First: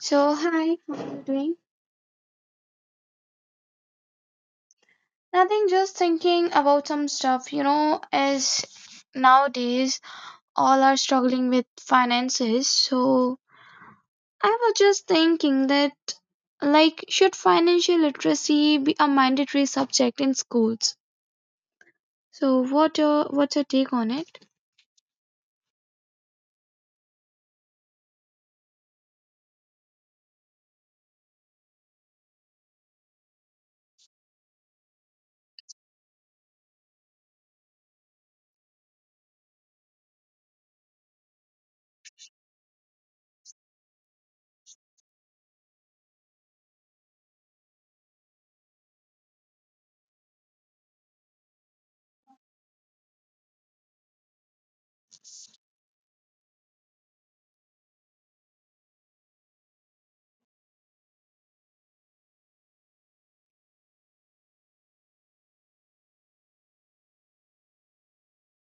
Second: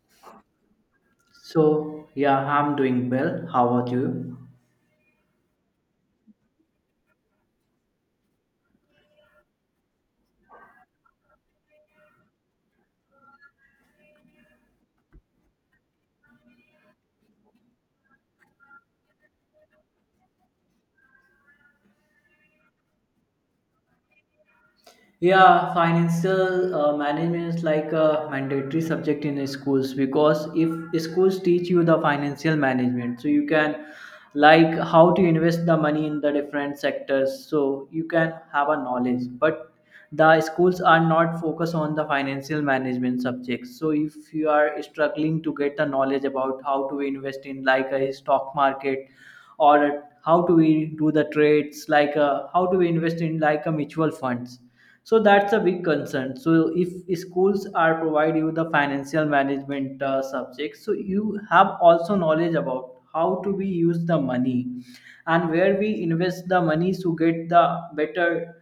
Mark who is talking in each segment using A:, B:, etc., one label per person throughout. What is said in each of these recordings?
A: So, hi, how are you doing?
B: So, yeah, I'm doing well. How about you?
A: Nothing, just thinking about some stuff. You know, as nowadays all are struggling with finances. So, I was just thinking that, like, should financial literacy be a mandatory subject in schools? So, what's your take on it?
B: Yeah, financial management is like a mandatory subject in schools, because if schools teach you the financial management, so you can like how to invest the money in the different sectors, so you can have a knowledge. But the schools are not focused on the financial management subjects. So if you are struggling to get the knowledge about how to invest in like a stock market, or how do we do the trades, like how do we invest in like a mutual funds. So that's a big concern, so if schools are provide you the financial management subject, so you have also knowledge about how to we use the money and where we invest the money to get the better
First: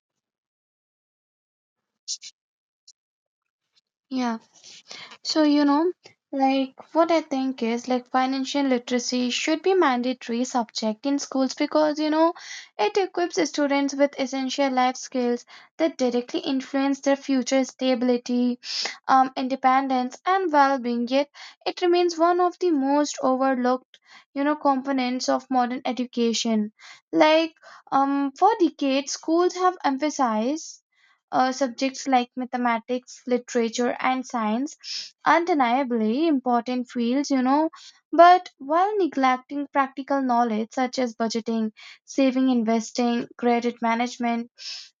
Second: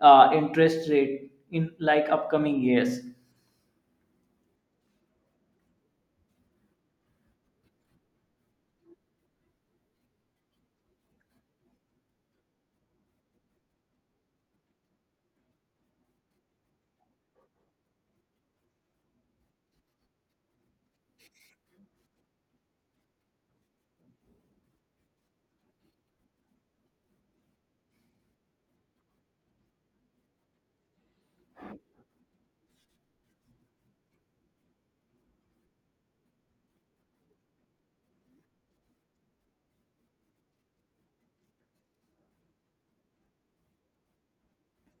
B: interest rate in like upcoming years.
A: Yeah. So, you know, like what I think is like financial literacy should be mandatory subject in schools because you know it equips students with essential life skills that directly influence their future stability, independence and well-being. Yet it remains one of the most overlooked, you know, components of modern education. Like for decades schools have emphasized subjects like mathematics, literature, and science, undeniably important fields, you know, but while neglecting practical knowledge such as budgeting, saving, investing, credit management,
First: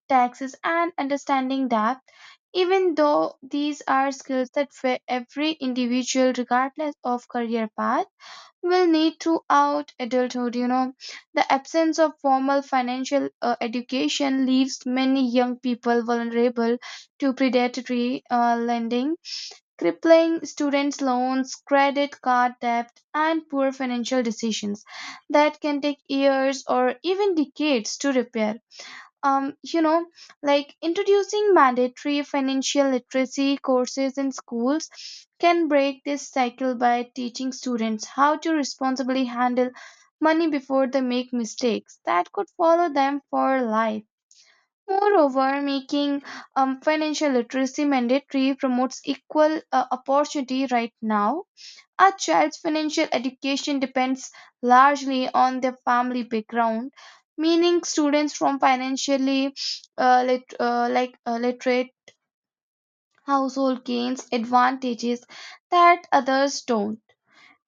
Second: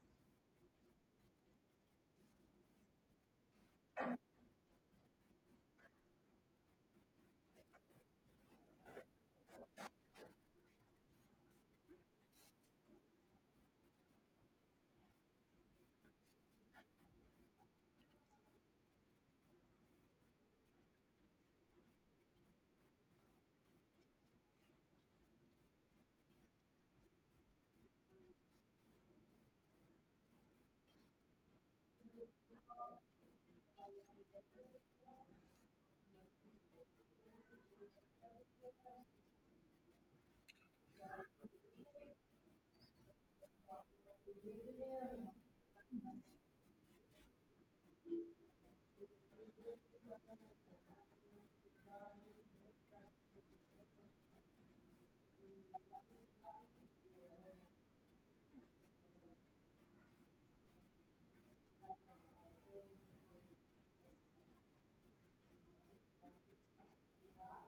A: taxes, and understanding debt, even though these are skills that fit every individual regardless of career path will need throughout adulthood. You know, the absence of formal financial education leaves many young people vulnerable to predatory lending, crippling students' loans, credit card debt, and poor financial decisions that can take years or even decades to repair you know, like introducing mandatory financial literacy courses in schools can break this cycle by teaching students how to responsibly handle money before they make mistakes that could follow them for life. Moreover, making financial literacy mandatory promotes equal opportunity right now a child's financial education depends largely on their family background, meaning students from financially literate household gains advantages that others don't.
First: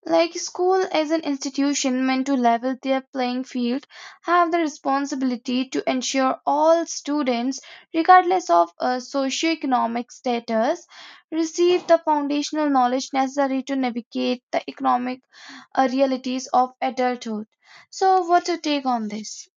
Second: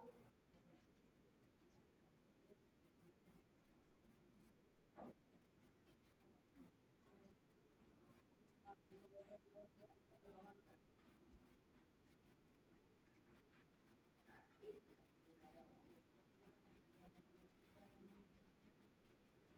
A: Like school as an institution meant to level their playing field have the responsibility to ensure all students regardless of socioeconomic status receive the foundational knowledge necessary to navigate the economic realities of adulthood. So what's your take on this?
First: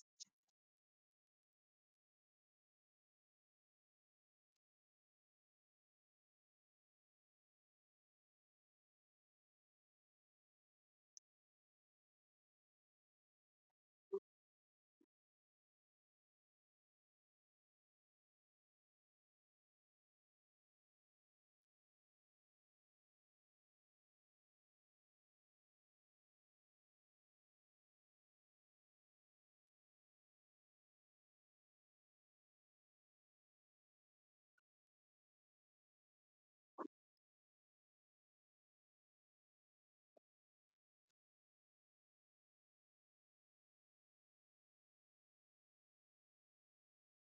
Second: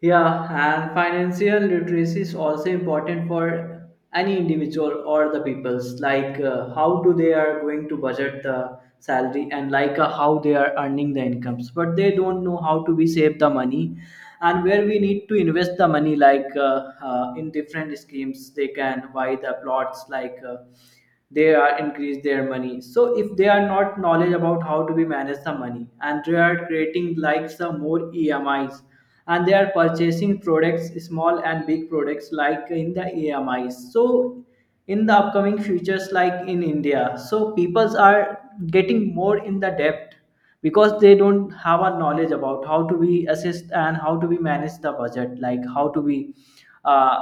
B: Yeah, and financial literacy is also important for any individual or the peoples. Like how do they are going to budget the salary, and like how they are earning the incomes, but they don't know how to be save the money and where we need to invest the money. Like in different schemes, they can buy the plots. Like they are increase their money. So if they are not knowledge about how to be manage the money, and they are creating like some more EMIs, and they are purchasing products, small and big products, like in the amis. So in the upcoming futures, like in India, so peoples are getting more in the depth, because they don't have a knowledge about how to be assist and how to be manage the budget, like how to be uh,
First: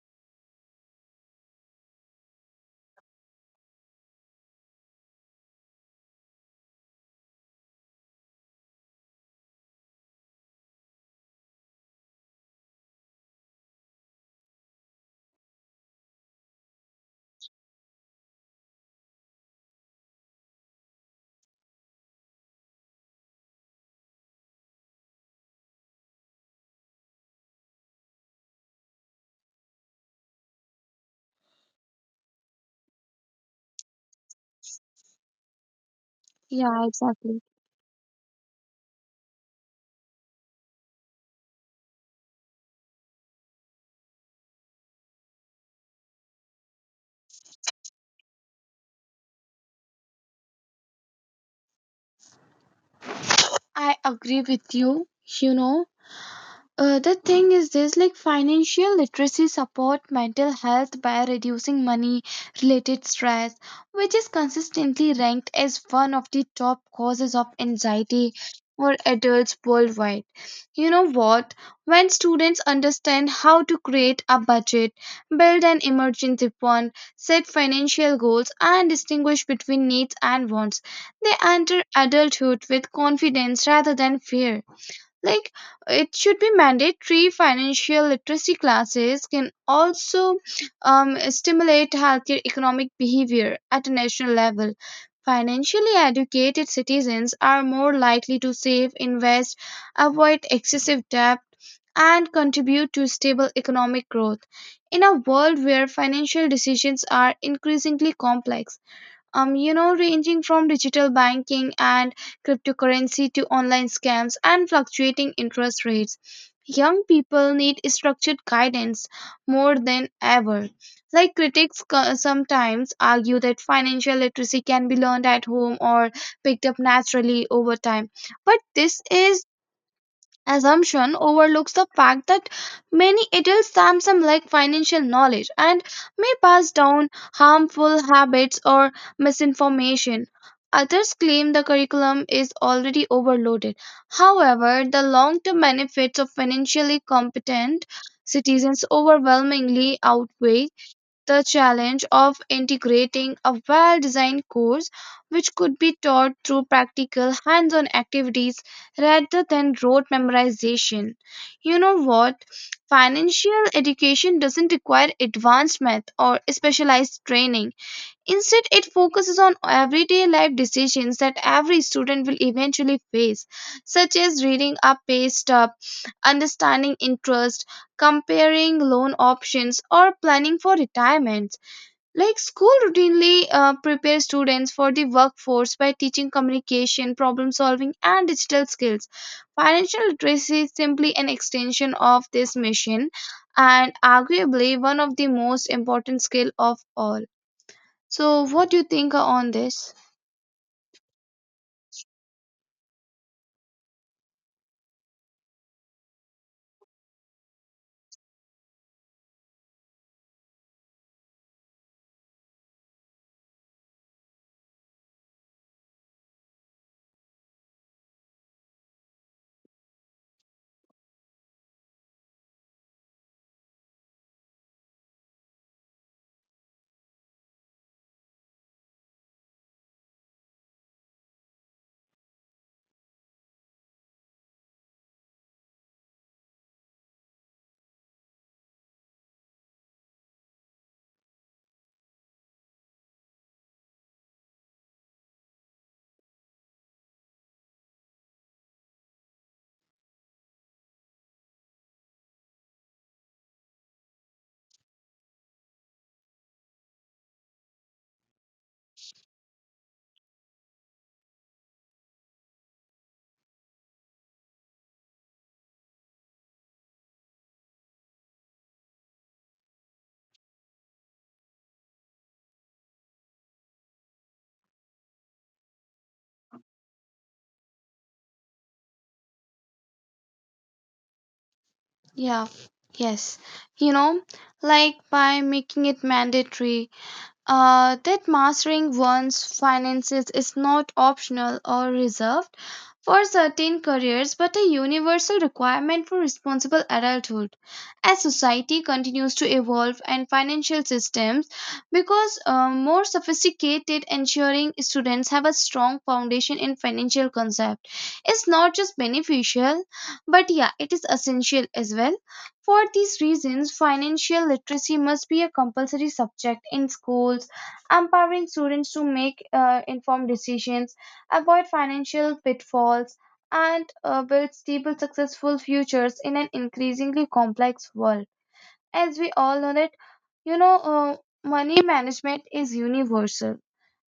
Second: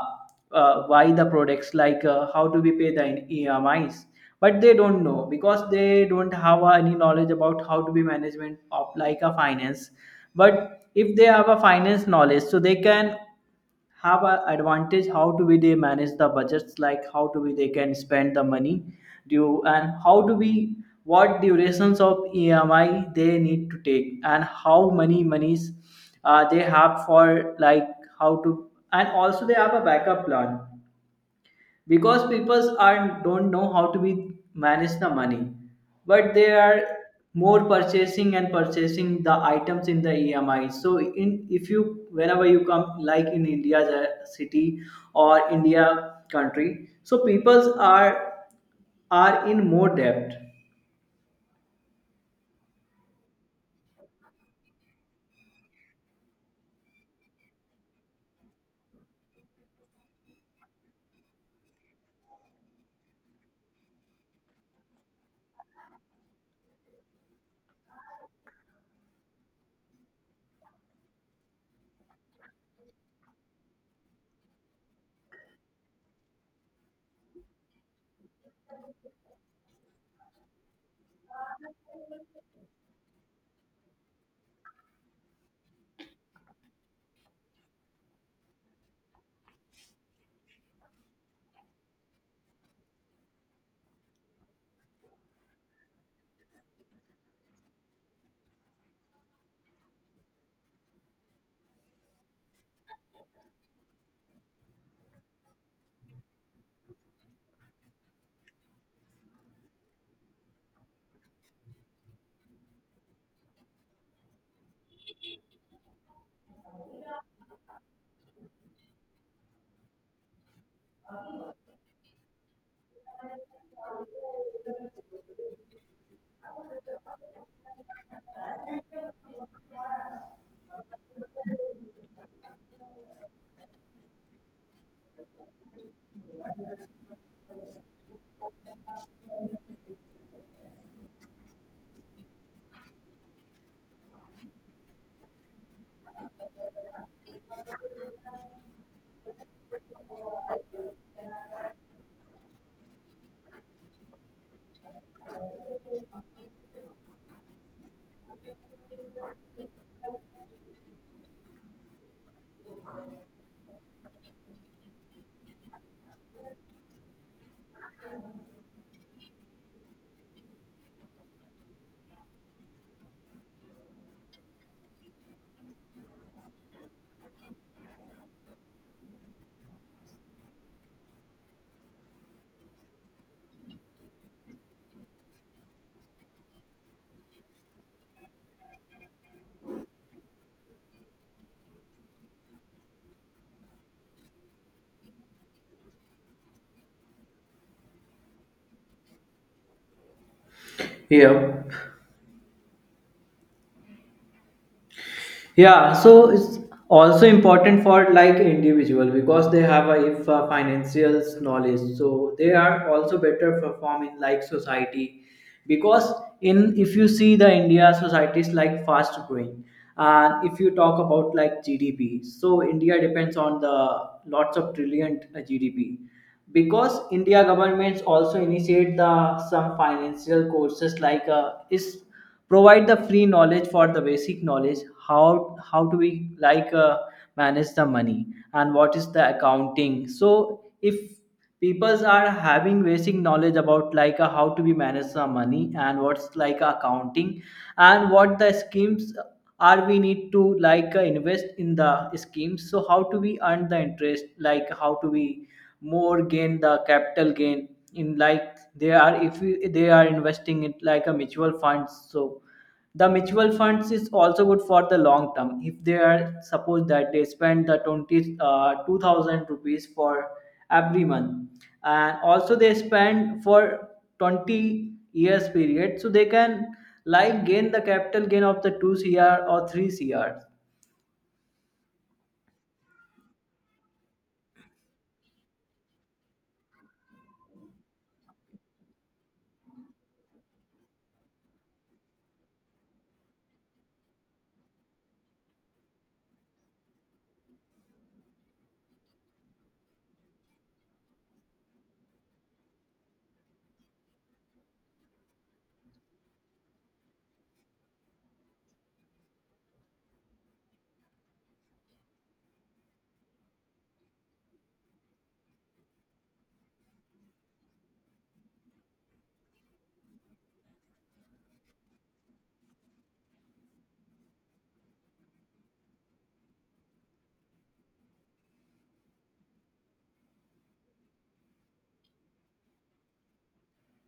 B: buy the products, like how to be pay the emis, but they don't know, because they don't have any knowledge about how to be management of like a finance. But if they have a finance knowledge, so they can have an advantage how to be they manage the budgets, like how to be they can spend the money due, and how to be what durations of EMI they need to take, and how many monies they have for like how to, and also they have a backup plan, because people are don't know how to be manage the money, but they are
A: Yeah, exactly.
B: more purchasing and purchasing the items in the emi. So in if you, whenever you come like in India, the city or India country, so people are in more debt
A: I agree with you. You know, the thing is this like financial literacy support mental health by reducing money related stress which is consistently ranked as one of the top causes of anxiety for adults worldwide. You know what, when students understand how to create a budget, build an emergency fund, set financial goals and distinguish between needs and wants, they enter adulthood with confidence rather than fear. Like it should be mandatory. Financial literacy classes can also stimulate healthier economic behavior at a national level. Financially educated citizens are more likely to save, invest, avoid excessive debt, and contribute to stable economic growth in a world where financial decisions are increasingly complex, you know, ranging from digital banking and cryptocurrency to online scams and fluctuating interest rates. Young people need structured guidance more than ever. Like critics sometimes argue that financial literacy can be learned at home or picked up naturally over time. But this is assumption overlooks the fact that many adults Samsung lack financial knowledge and may pass down harmful habits or misinformation. Others claim the curriculum is already overloaded. However, the long term benefits of financially competent citizens overwhelmingly outweigh the challenge of integrating a well designed course, which could be taught through practical hands on activities rather than rote memorization. You know what? Financial education doesn't require advanced math or specialized training. Instead, it focuses on everyday life decisions that every student will eventually face, such as reading a pay stub, understanding interest, comparing loan options, or planning for retirement. Like school routinely prepares students for the workforce by teaching communication, problem solving, and digital skills. Financial literacy is simply an extension of this mission and arguably one of the most important skill of all. So, what do you think on this?
B: here. Yeah, so it's also important for like individual, because they have a if a financial knowledge, so they are also better perform in like society. Because in if you see the India society is like fast growing. And if you talk about like gdp, so India depends on the lots of trillion gdp. Because India governments also initiate the some financial courses, like is provide the free knowledge for the basic knowledge, how do we like manage the money, and what is the accounting. So if peoples are having basic knowledge about like how to be manage the money and what's like accounting, and what the schemes are we need to like invest in the schemes. So how to we earn the interest, like how to we more gain the capital gain in like they are, if you- they are investing it like a mutual funds. So the mutual funds is also good for the long term. If they are suppose that they spend the 20 uh, 2000 rupees for every month, and also they spend for 20 years period, so they can like gain the capital gain of the 2 cr or 3 cr.
A: Yeah, yes. You know, like by making it mandatory, that mastering one's finances is not optional or reserved for certain careers but a universal requirement for responsible adulthood. As society continues to evolve and financial systems because more sophisticated, ensuring students have a strong foundation in financial concept is not just beneficial but yeah it is essential as well. For these reasons, financial literacy must be a compulsory subject in schools, empowering students to make informed decisions, avoid financial pitfalls, and build stable, successful futures in an increasingly complex world. As we all know that, you know, money management is universal.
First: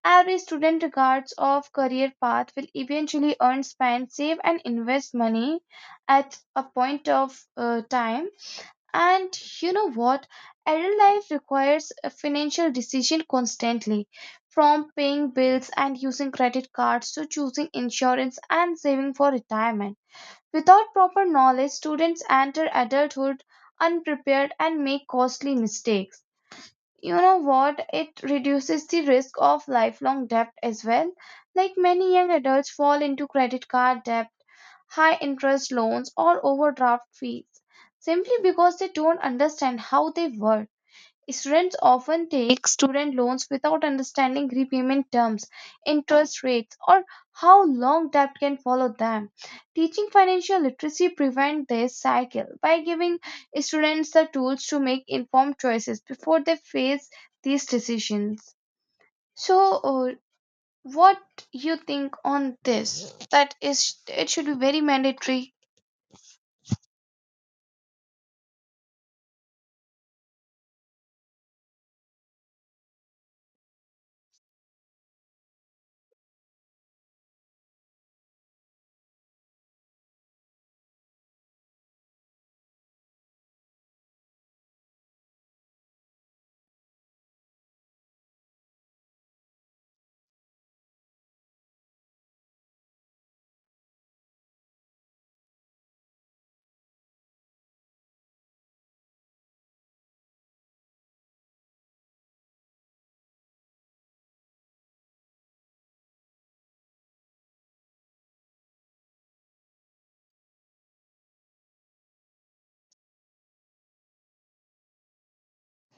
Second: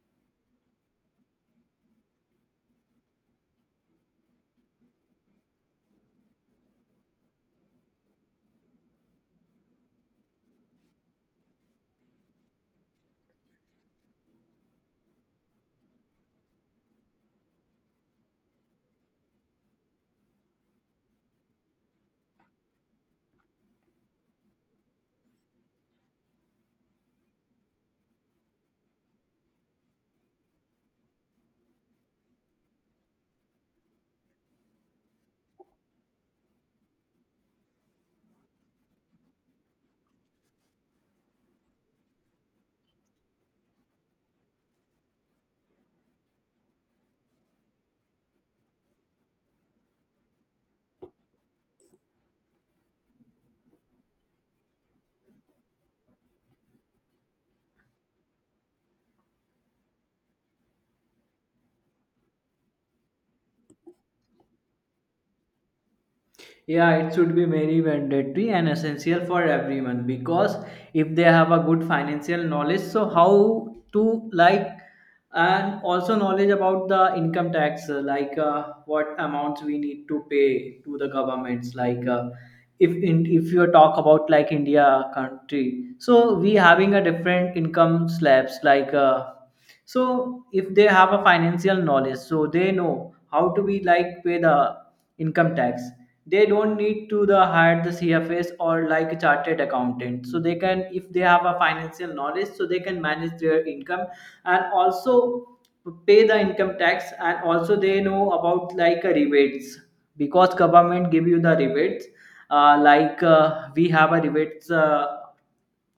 A: Every student, regardless of career path, will eventually earn, spend, save, and invest money at a point of time. And you know what? Adult life requires a financial decision constantly, from paying bills and using credit cards to choosing insurance and saving for retirement. Without proper knowledge, students enter adulthood unprepared and make costly mistakes. You know what, it reduces the risk of lifelong debt as well. Like many young adults fall into credit card debt, high interest loans or overdraft fees simply because they don't understand how they work. Students often take student loans without understanding repayment terms, interest rates, or how long debt can follow them. Teaching financial literacy prevents this cycle by giving students the tools to make informed choices before they face these decisions. So, what you think on this? That is, it should be very mandatory.
B: Yeah, it should be very mandatory and essential for everyone, because if they have a good financial knowledge, so how to like, and also knowledge about the income tax, like what amounts we need to pay to the governments, like if you talk about like India country, so we having a different income slabs like. So if they have a financial knowledge, so they know how to be like pay the income tax. They don't need to the hire the cfs or like a chartered accountant, so they can, if they have a financial knowledge, so they can manage their income, and also pay the income tax, and also they know about like a rebates, because government give you the rebates, like we have a rebates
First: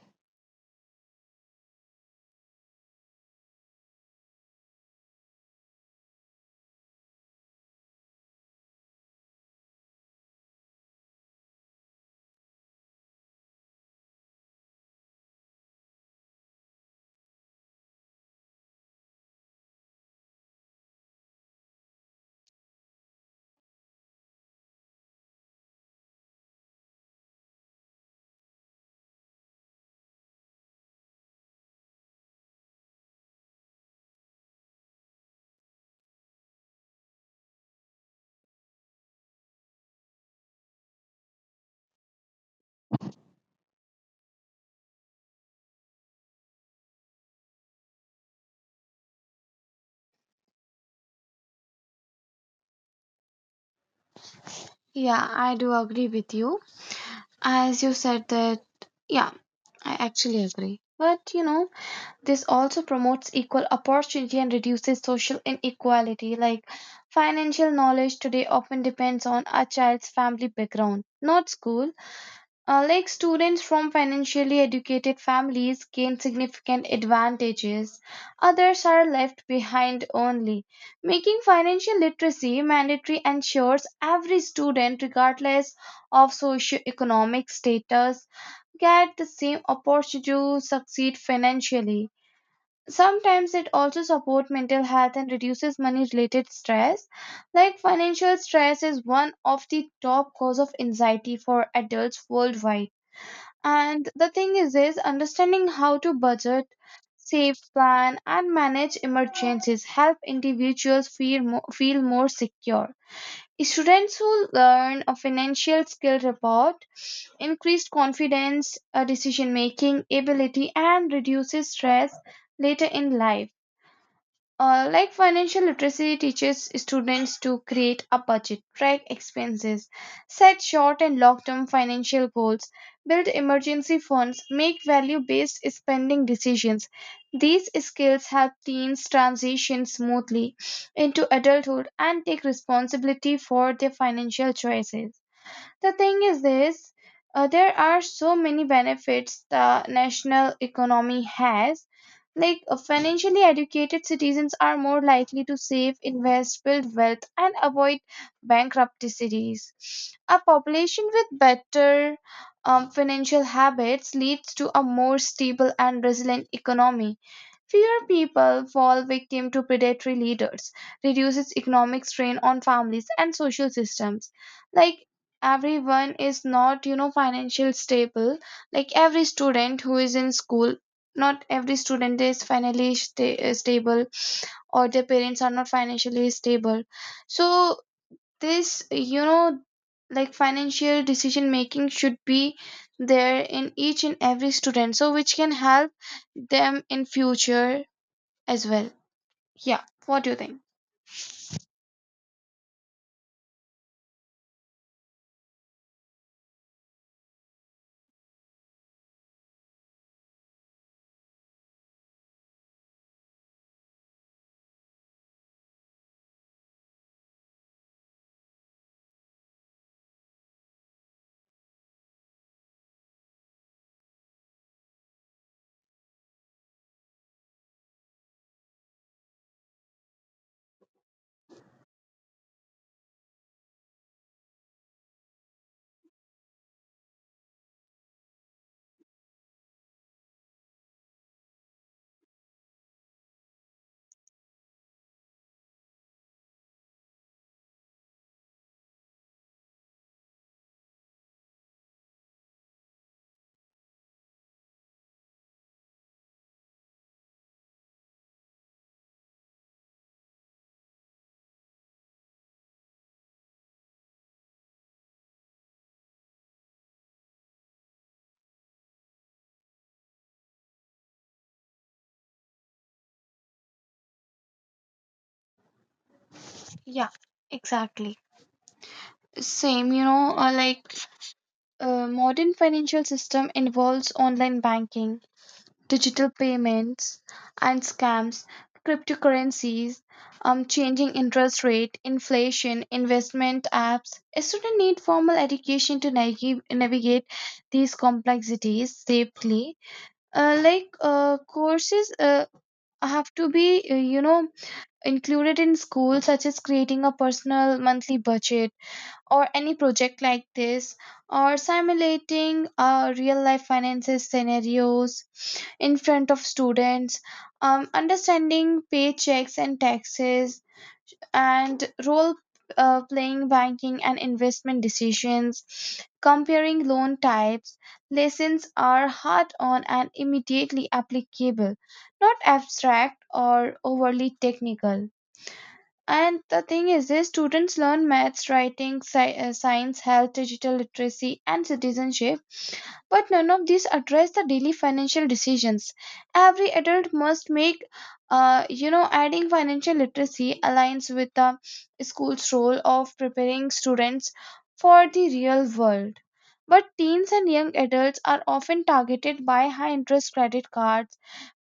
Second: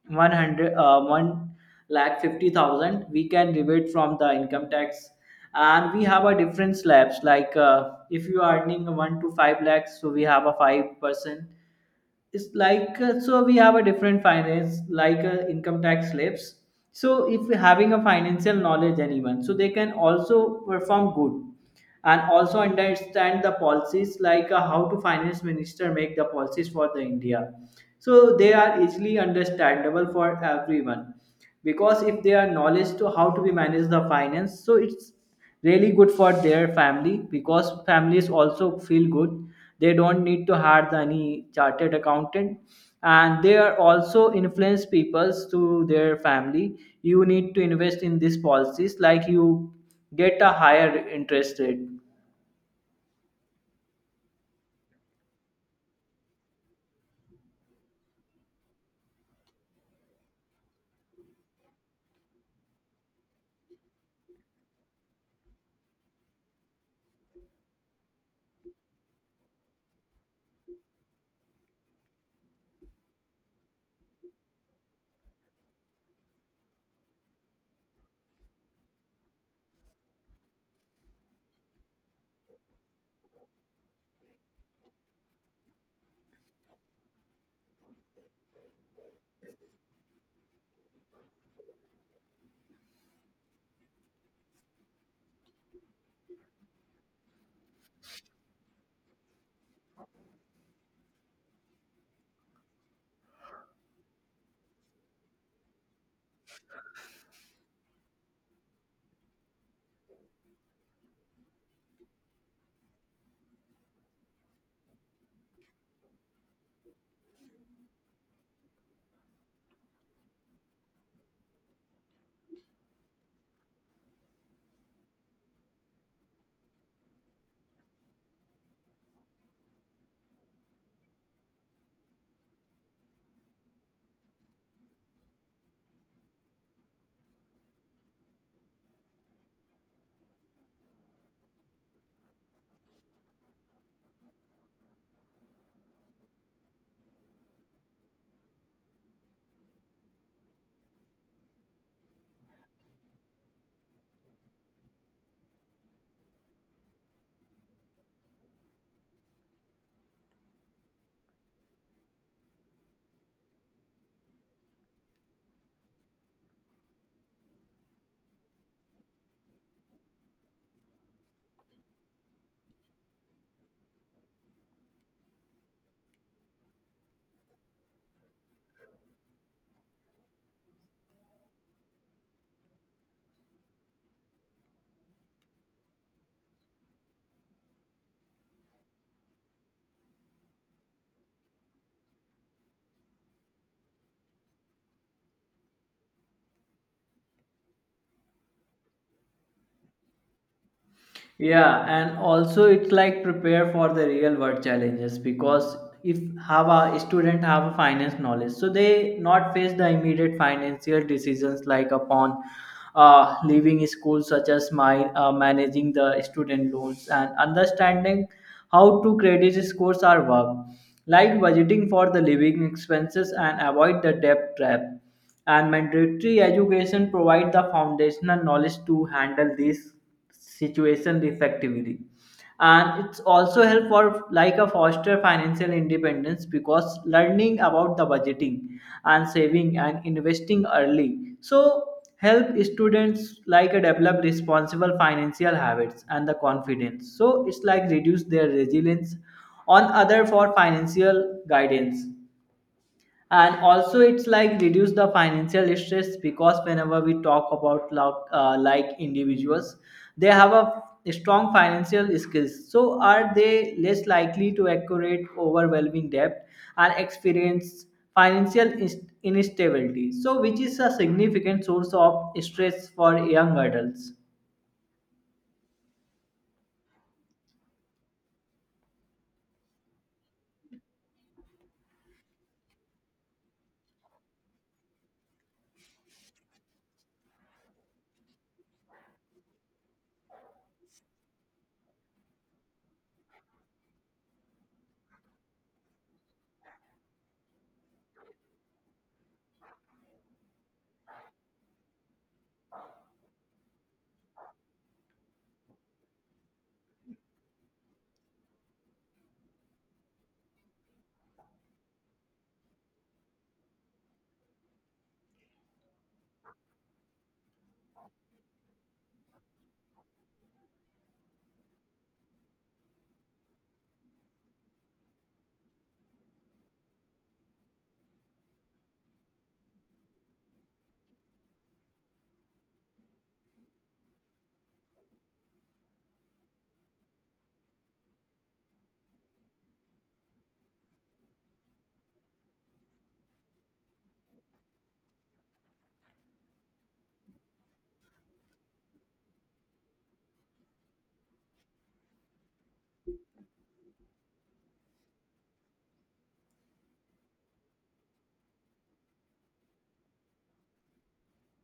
B: 100 one lakh 50,000 we can rebate from the income tax. And we have a different slabs, like if you are earning one to five lakhs, so we have a 5%. It's like so we have a different finance, like income tax slabs. So if we having a financial knowledge, anyone, so they can also perform good and also understand the policies, like how to finance minister make the policies for the India, so they are easily understandable for everyone. Because if they are knowledge to how to be manage the finance, so it's really good for their family, because families also feel good. They don't need to hire the any chartered accountant. And they are also influence peoples to their family, you need to invest in these policies, like you get a higher interest rate.
A: Yeah, I do agree with you. As you said that, yeah, I actually agree. But you know, this also promotes equal opportunity and reduces social inequality. Like financial knowledge today often depends on a child's family background, not school. Like students from financially educated families gain significant advantages, others are left behind only. Making financial literacy mandatory ensures every student, regardless of socioeconomic status, get the same opportunity to succeed financially. Sometimes it also supports mental health and reduces money related stress. Like financial stress is one of the top cause of anxiety for adults worldwide, and the thing is understanding how to budget, save, plan and manage emergencies help individuals feel more secure. Students who learn a financial skill report increased confidence, decision making ability and reduces stress later in life. Like financial literacy teaches students to create a budget, track expenses, set short and long term financial goals, build emergency funds, make value based spending decisions. These skills help teens transition smoothly into adulthood and take responsibility for their financial choices. The thing is this, there are so many benefits the national economy has. Like financially educated citizens are more likely to save, invest, build wealth, and avoid bankruptcy cities. A population with better financial habits leads to a more stable and resilient economy. Fewer people fall victim to predatory leaders, reduces economic strain on families and social systems. Like everyone is not you know financial stable. Like every student who is in school, not every student is stable, or their parents are not financially stable. So this you know, like financial decision making should be there in each and every student, so which can help them in future as well. Yeah, what do you think?
B: Yeah, and also it's like prepare for the real world challenges, because if have a student have a finance knowledge, so they not face the immediate financial decisions, like upon leaving school, such as my managing the student loans, and understanding how to credit scores are work, like budgeting for the living expenses and avoid the debt trap. And mandatory education provide the foundational knowledge to handle this situation effectively. And it's also help for like a foster financial independence, because learning about the budgeting and saving and investing early, so help students like a develop responsible financial habits and the confidence. So it's like reduce their resilience on other for financial guidance. And also it's like reduce the financial stress, because whenever we talk about like individuals, they have a strong financial skills, so are they less likely to accurate overwhelming debt and experience financial instability, so which is a significant source of stress for young adults.
A: Yeah, exactly. Same you know or like a modern financial system involves online banking, digital payments and scams, cryptocurrencies, changing interest rate, inflation, investment apps. A student need formal education to navigate these complexities safely. Courses have to be, you know, included in school, such as creating a personal monthly budget or any project like this, or simulating real life finances scenarios in front of students, understanding paychecks and taxes, and role playing banking and investment decisions, comparing loan types. Lessons are hard on and immediately applicable, not abstract or overly technical. And the thing is this, students learn maths, writing, science, health, digital literacy, and citizenship, but none of these address the daily financial decisions every adult must make. You know, adding financial literacy aligns with the school's role of preparing students for the real world. But teens and young adults are often targeted by high interest credit cards,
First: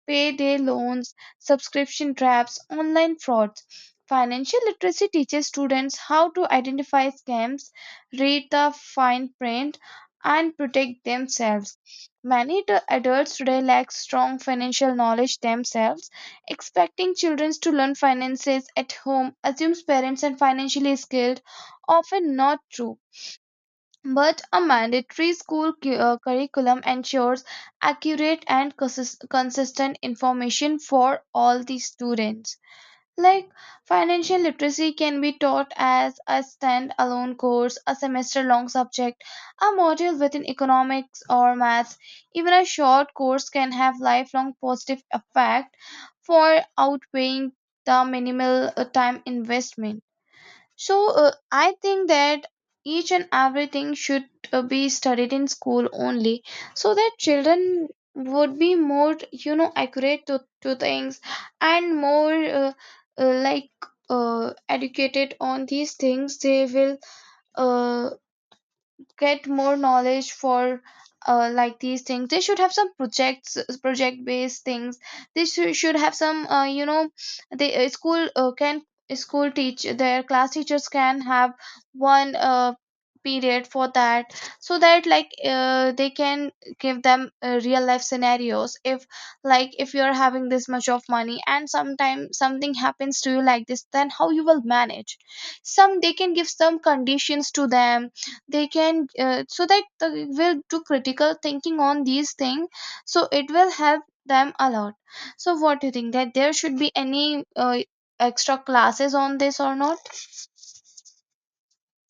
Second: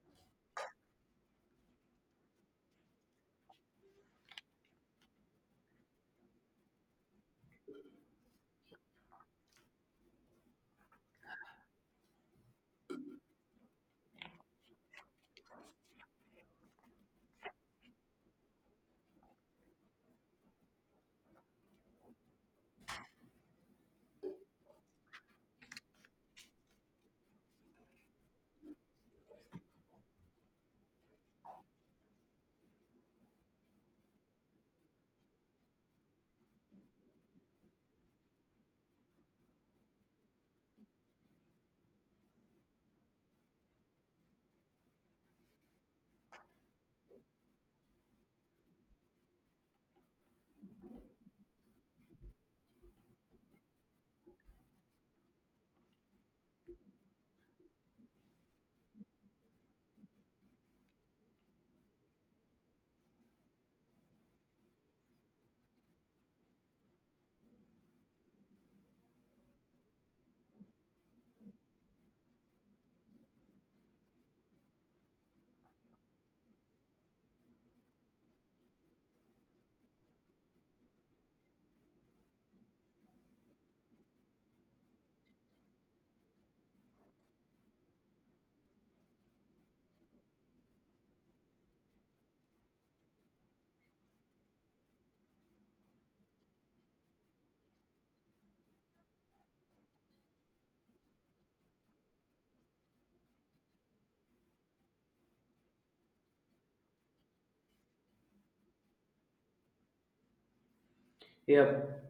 A: payday loans, subscription traps, online frauds. Financial literacy teaches students how to identify scams, read the fine print, and protect themselves. Many adults today lack strong financial knowledge themselves. Expecting children to learn finances at home assumes parents are financially skilled, often not true. But a mandatory school curriculum ensures accurate and consistent information for all the students. Like financial literacy can be taught as a standalone course, a semester long subject, a module within economics or maths. Even a short course can have lifelong positive effect for outweighing the minimal time investment. So I think that each and everything should be studied in school only, so that children would be more you know accurate to things, and more uh, like educated on these things. They will uh, get more knowledge for these things. They should have some project based things. They should have some they school can school teach their class teachers can have one period for that, so that they can give them real life scenarios. If like if you're having this much of money and sometime something happens to you like this, then how you will manage. Some they can give some conditions to them. They can so that they will do critical thinking on these things, so it will help them a lot. So what do you think, that there should be any extra classes on this or not?
B: Yep.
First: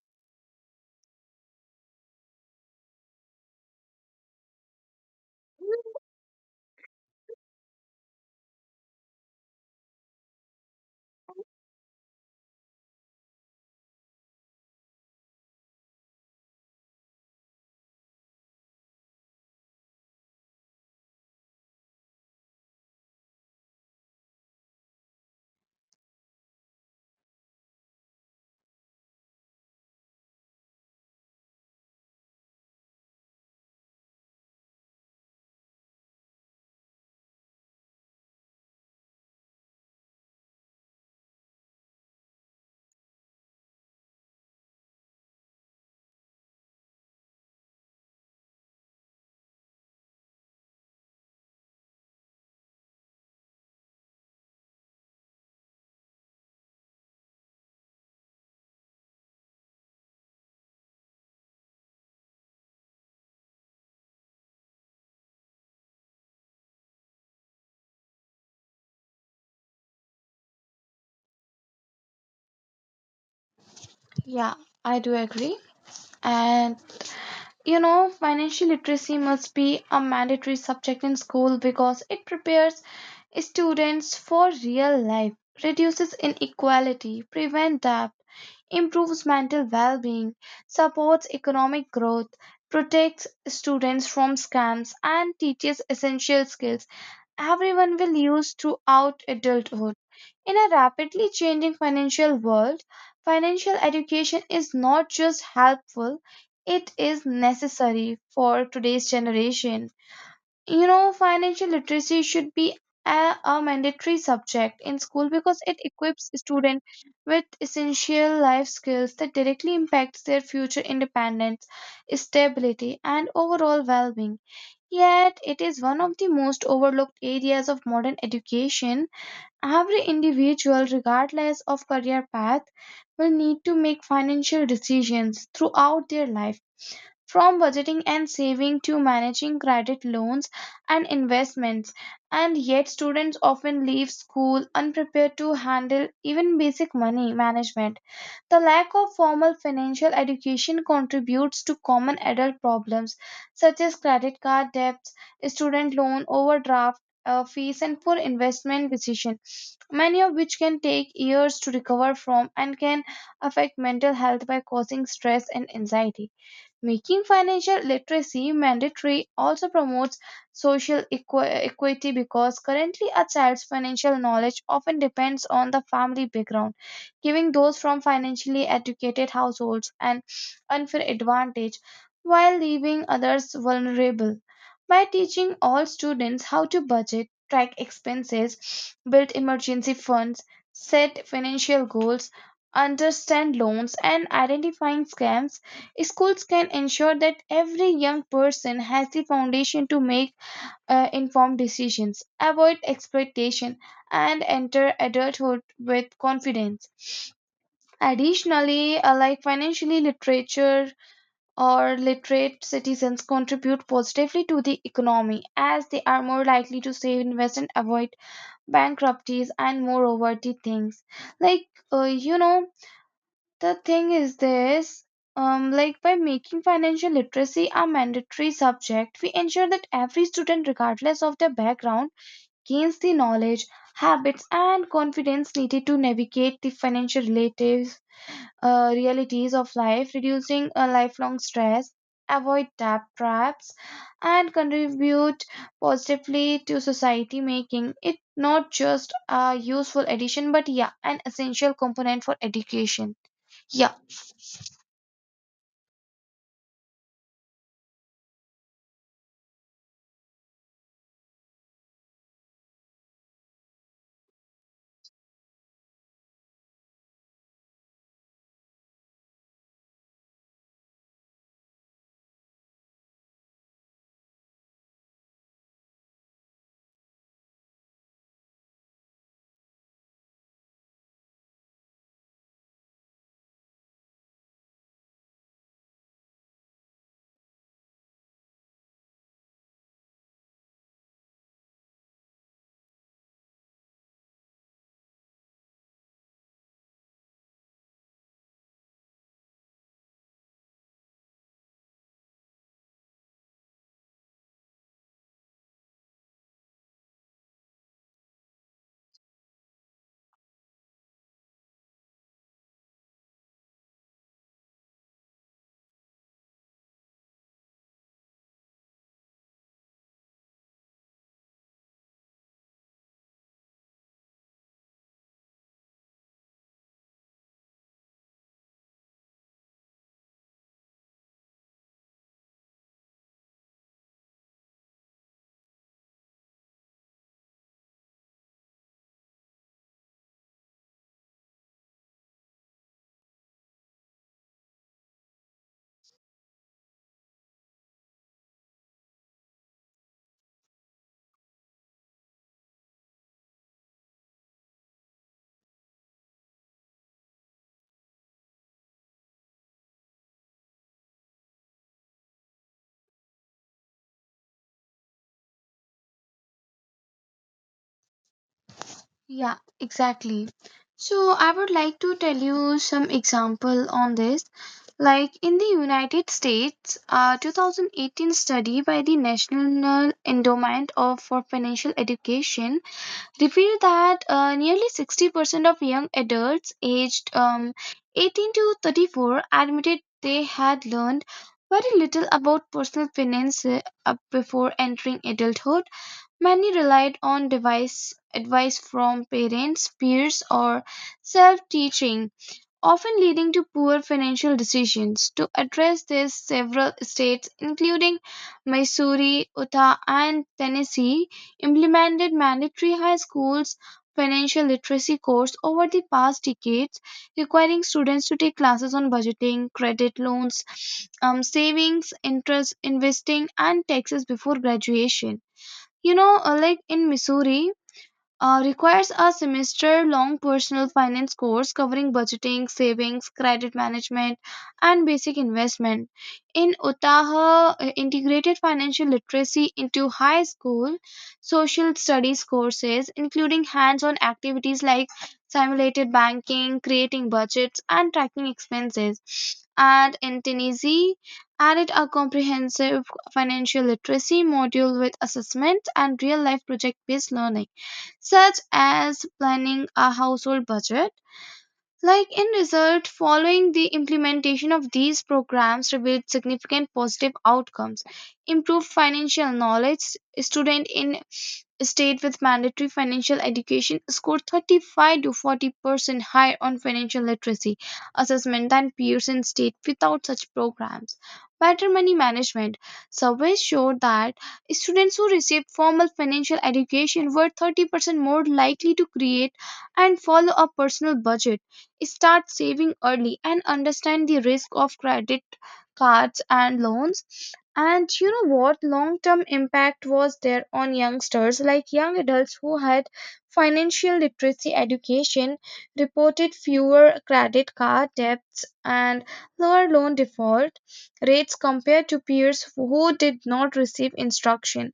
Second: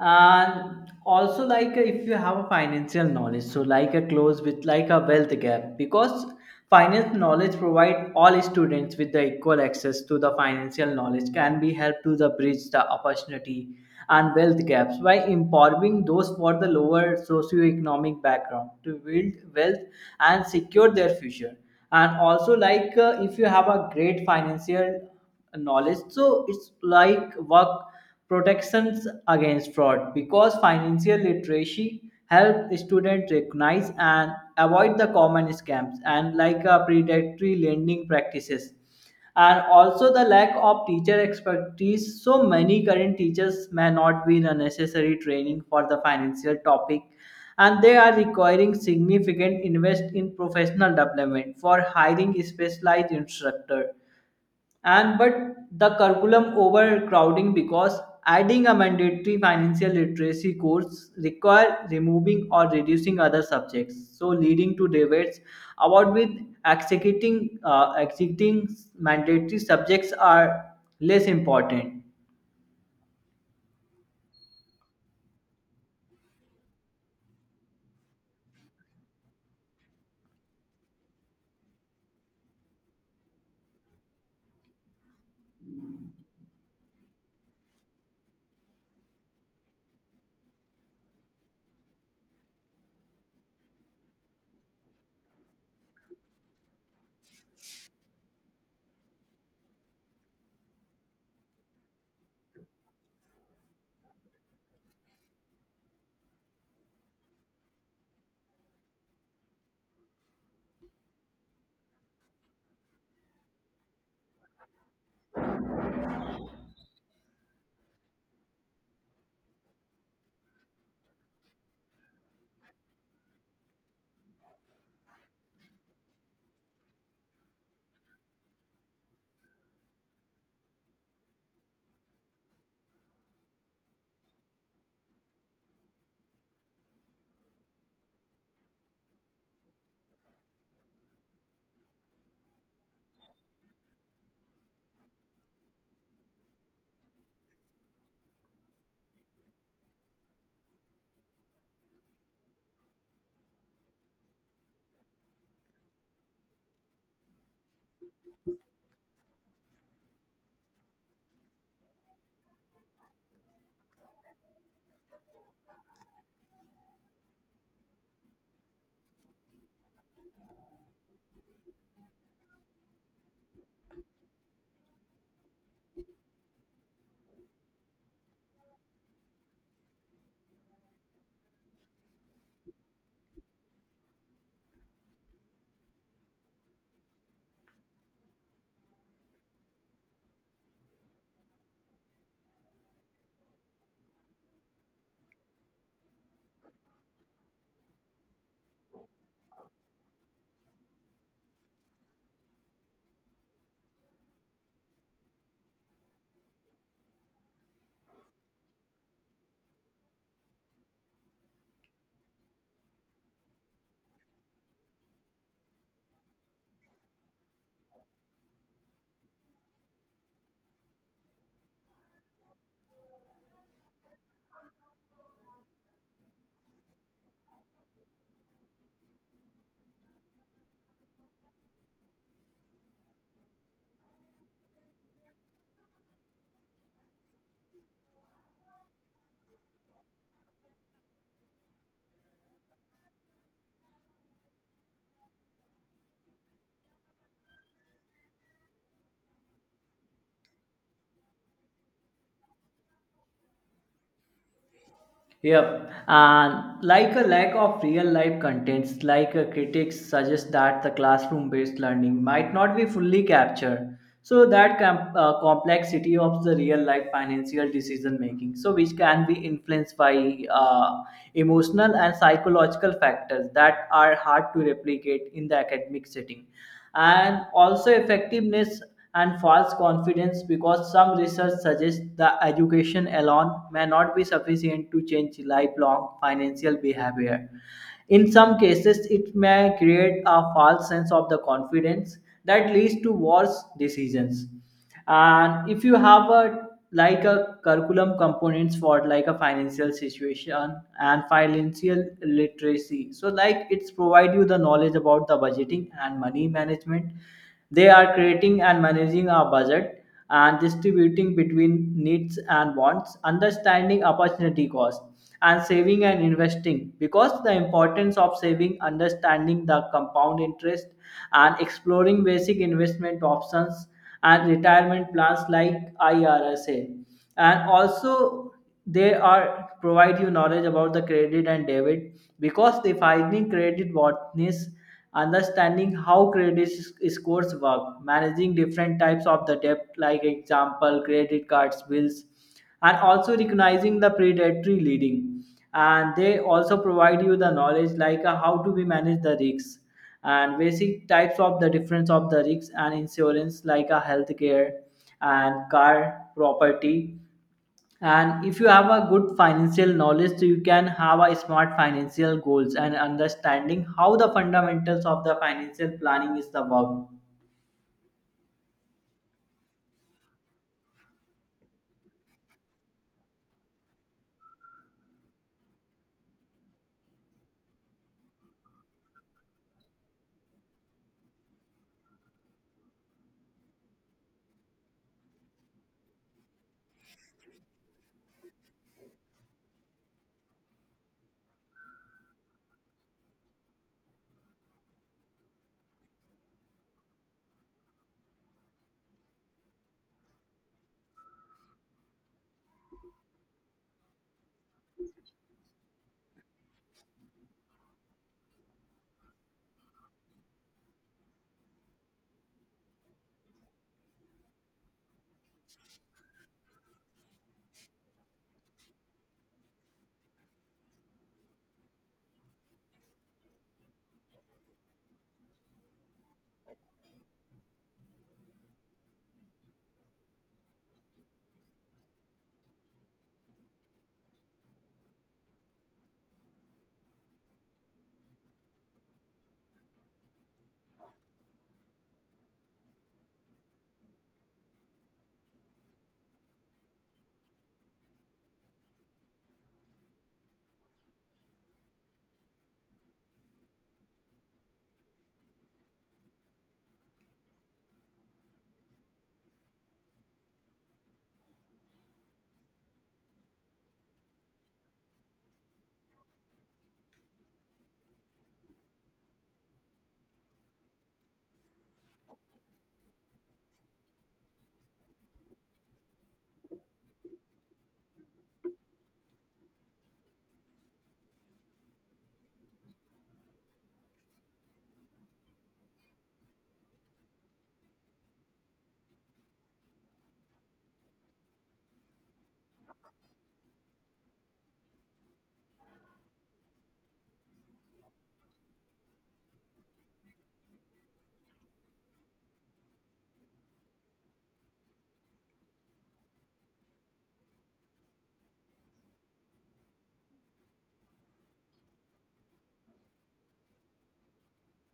B: And also like if you have a financial knowledge, so like a close with like a wealth gap, because finance knowledge provide all students with the equal access to the financial knowledge, can be help to the bridge the opportunity and wealth gaps by empowering those for the lower socioeconomic background to build wealth and secure their future. And also like if you have a great financial knowledge, so it's like work protections against fraud, because financial literacy help students recognize and avoid the common scams, and like predatory lending practices. And also the lack of teacher expertise, so many current teachers may not be in a necessary training for the financial topic, and they are requiring significant invest in professional development for hiring specialized instructor. And but the curriculum overcrowding, because adding a mandatory financial literacy course require removing or reducing other subjects, so leading to debates about with executing mandatory subjects are less important.
A: Yeah, I do agree. And you know, financial literacy must be a mandatory subject in school because it prepares students for real life, reduces inequality, prevents debt, improves mental well being, supports economic growth, protects students from scams, and teaches essential skills everyone will use throughout adulthood. In a rapidly changing financial world, financial education is not just helpful, it is necessary for today's generation. You know, financial literacy should be a mandatory subject in school because it equips students with essential life skills that directly impacts their future independence, stability, and overall well-being, yet it is one of the most overlooked areas of modern education. Every individual, regardless of career path, will need to make financial decisions throughout their life, from budgeting and saving to managing credit loans and investments. And yet, students often leave school unprepared to handle even basic money management. The lack of formal financial education contributes to common adult problems such as credit card debts, student loan overdraft. Fees and poor investment decision, many of which can take years to recover from and can affect mental health by causing stress and anxiety. Making financial literacy mandatory also promotes social equity, because currently a child's financial knowledge often depends on the family background, giving those from financially educated households an unfair advantage while leaving others vulnerable. By teaching all students how to budget, track expenses, build emergency funds, set financial goals, understand loans, and identifying scams, schools can ensure that every young person has the foundation to make informed decisions, avoid exploitation, and enter adulthood with confidence. Additionally, financially literature or literate citizens contribute positively to the economy, as they are more likely to save, invest, and avoid bankruptcies. And moreover, the things like uh, you know the thing is this, like by making financial literacy a mandatory subject, we ensure that every student, regardless of their background, gains the knowledge, habits, and confidence needed to navigate the financial realities of life, reducing lifelong stress, avoid debt traps, and contribute positively to society, making it not just a useful addition, but yeah, an essential component for education. Yeah.
B: Yep. And like a lack of real life contents, like a critics suggest that the classroom based learning might not be fully captured. So that complexity of the real life financial decision making, so which can be influenced by emotional and psychological factors that are hard to replicate in the academic setting. And also effectiveness and false confidence, because some research suggests that education alone may not be sufficient to change lifelong financial behavior. In some cases, it may create a false sense of the confidence that leads to worse decisions. And if you have a like a curriculum components for like a financial situation and financial literacy, so like it's provide you the knowledge about the budgeting and money management. They are creating and managing a budget, and distributing between needs and wants, understanding opportunity cost, and saving and investing, because the importance of saving, understanding the compound interest, and exploring basic investment options and retirement plans like IRSA. And also they are provide you knowledge about the credit and debit, because defining credit worthiness, understanding how credit scores work, managing different types of the debt, like example credit cards bills. And also recognizing the predatory leading. And they also provide you the knowledge, like how to be manage the risks, and basic types of the difference of the risks and insurance, like a healthcare and car property. And if you have a good financial knowledge, so you can have a smart financial goals, and understanding how the fundamentals of the financial planning is the work.
A: Yeah, exactly. So I would like to tell you some example on this. Like in the United States, a 2018 study by the National Endowment of for Financial Education revealed that nearly 60% of young adults aged 18 to 34 admitted they had learned very little about personal finance before entering adulthood. Many relied on advice from parents, peers, or self teaching, often leading to poor financial decisions. To address this, several states, including Missouri, Utah, and Tennessee, implemented mandatory high schools financial literacy course over the past decades, requiring students to take classes on budgeting credit loans, savings interest investing and taxes before graduation. You know, like in Missouri, requires a semester long personal finance course covering budgeting, savings, credit management, and basic investment. In Otaha, integrated financial literacy into high school social studies courses, including hands on activities like simulated banking, creating budgets, and tracking expenses. And in Tennessee, added a comprehensive financial literacy module with assessment and real life project based learning such as planning a household budget. Like in result, following the implementation of these programs revealed significant positive outcomes, improved financial knowledge. Student in state with mandatory financial education scored 35 to 40% higher on financial literacy assessment than peers in state without such programs. Better money management surveys showed that students who received formal financial education were 30% more likely to create and follow a personal budget, start saving early, and understand the risk of credit cards and loans. And you know what? Long term impact was there on youngsters, like young adults who had financial literacy education reported fewer credit card debts and lower loan default rates compared to peers who did not receive instruction.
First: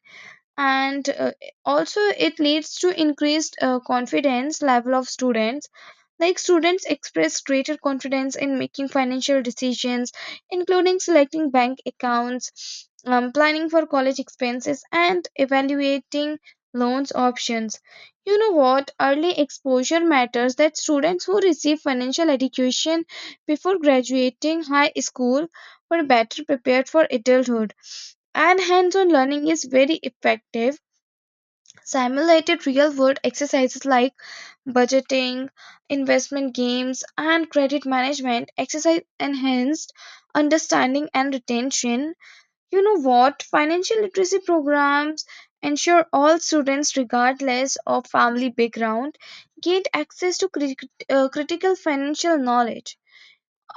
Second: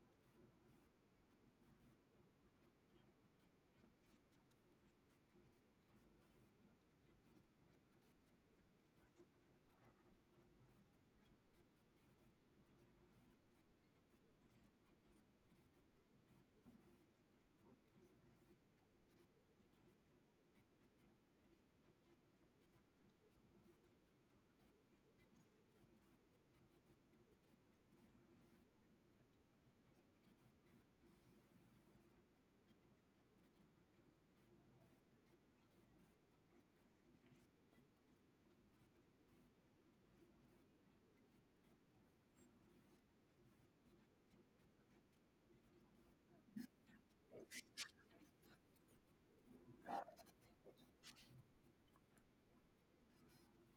A: And also, it leads to increased confidence level of students, like students expressed greater confidence in making financial decisions, including selecting bank accounts, planning for college expenses, and evaluating loans options. You know what? Early exposure matters, that students who receive financial education before graduating high school were better prepared for adulthood, and hands-on learning is very effective. Simulated real world exercises like budgeting, investment games, and credit management exercise enhanced understanding and retention. You know what? Financial literacy programs ensure all students, regardless of family background, gain access to critical financial knowledge,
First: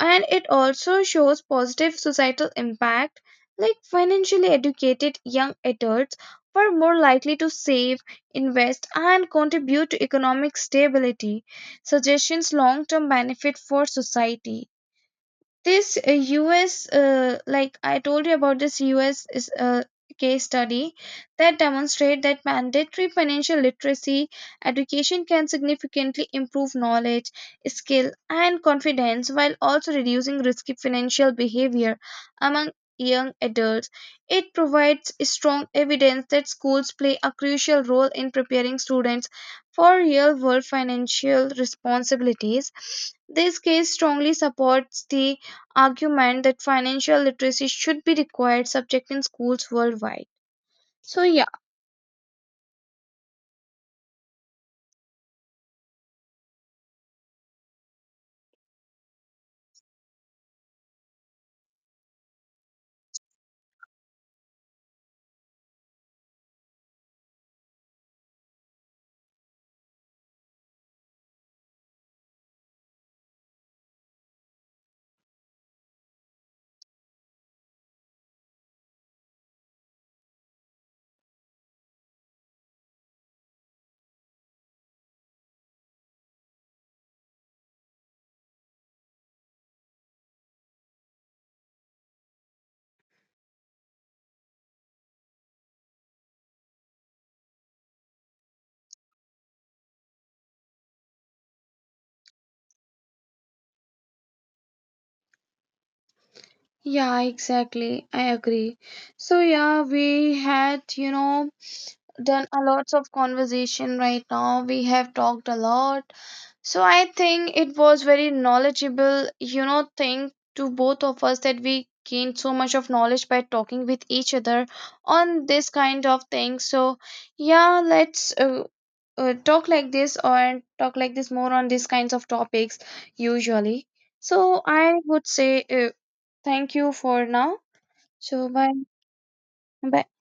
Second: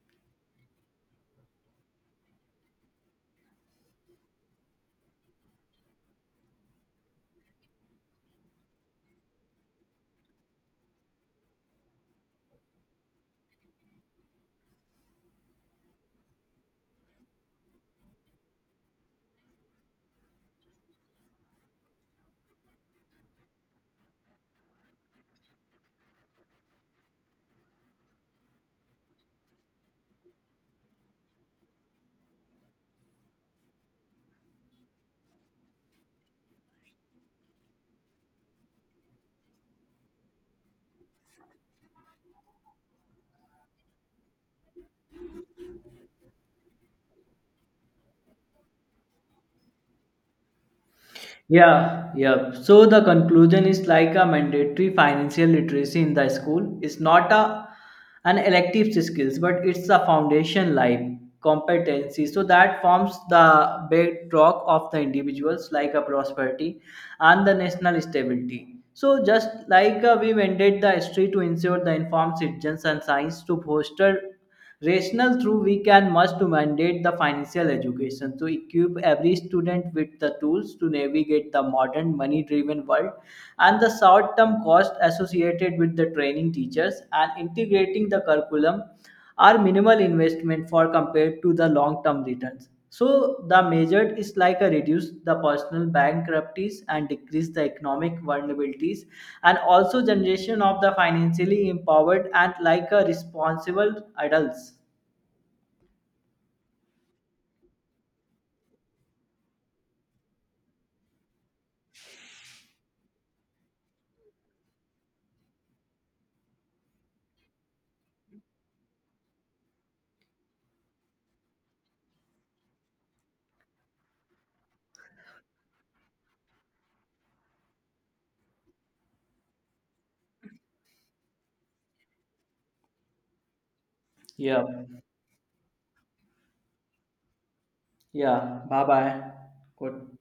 A: and it also shows positive societal impact, like financially educated young adults were more likely to save, invest, and contribute to economic stability, suggestions long term benefit for society. This us like I told you about this us is a case study that demonstrate that mandatory financial literacy education can significantly improve knowledge, skill, and confidence, while also reducing risky financial behavior among young adults. It provides strong evidence that schools play a crucial role in preparing students for real world financial responsibilities. This case strongly supports the argument that financial literacy should be required subject in schools worldwide. So yeah,
B: Yeah, yeah. So the conclusion is like a mandatory financial literacy in the school. It's not a an elective skills, but it's a foundation, like competency. So that forms the bedrock of the individuals, like a prosperity and the national stability. So just like we mandate the history to ensure the informed citizens, and science to foster rational through, we can must mandate the financial education to equip every student with the tools to navigate the modern money driven world. And the short term cost associated with the training teachers and integrating the curriculum are minimal investment for compared to the long term returns. So the measure is like a reduce the personal bankruptcies and decrease the economic vulnerabilities, and also generation of the financially empowered and like a responsible adults.
A: yeah, exactly. I agree. So yeah, we had, you know, done a lots of conversation right now. We have talked a lot. So I think it was very knowledgeable, you know, thing to both of us, that we gained so much of knowledge by talking with each other on this kind of thing. So yeah, let's talk like this, or talk like this more on these kinds of topics usually. So
B: Yeah.
A: I would say thank you for now. So
B: Yeah.
A: bye.
B: Bye bye.
A: Bye.
B: Good.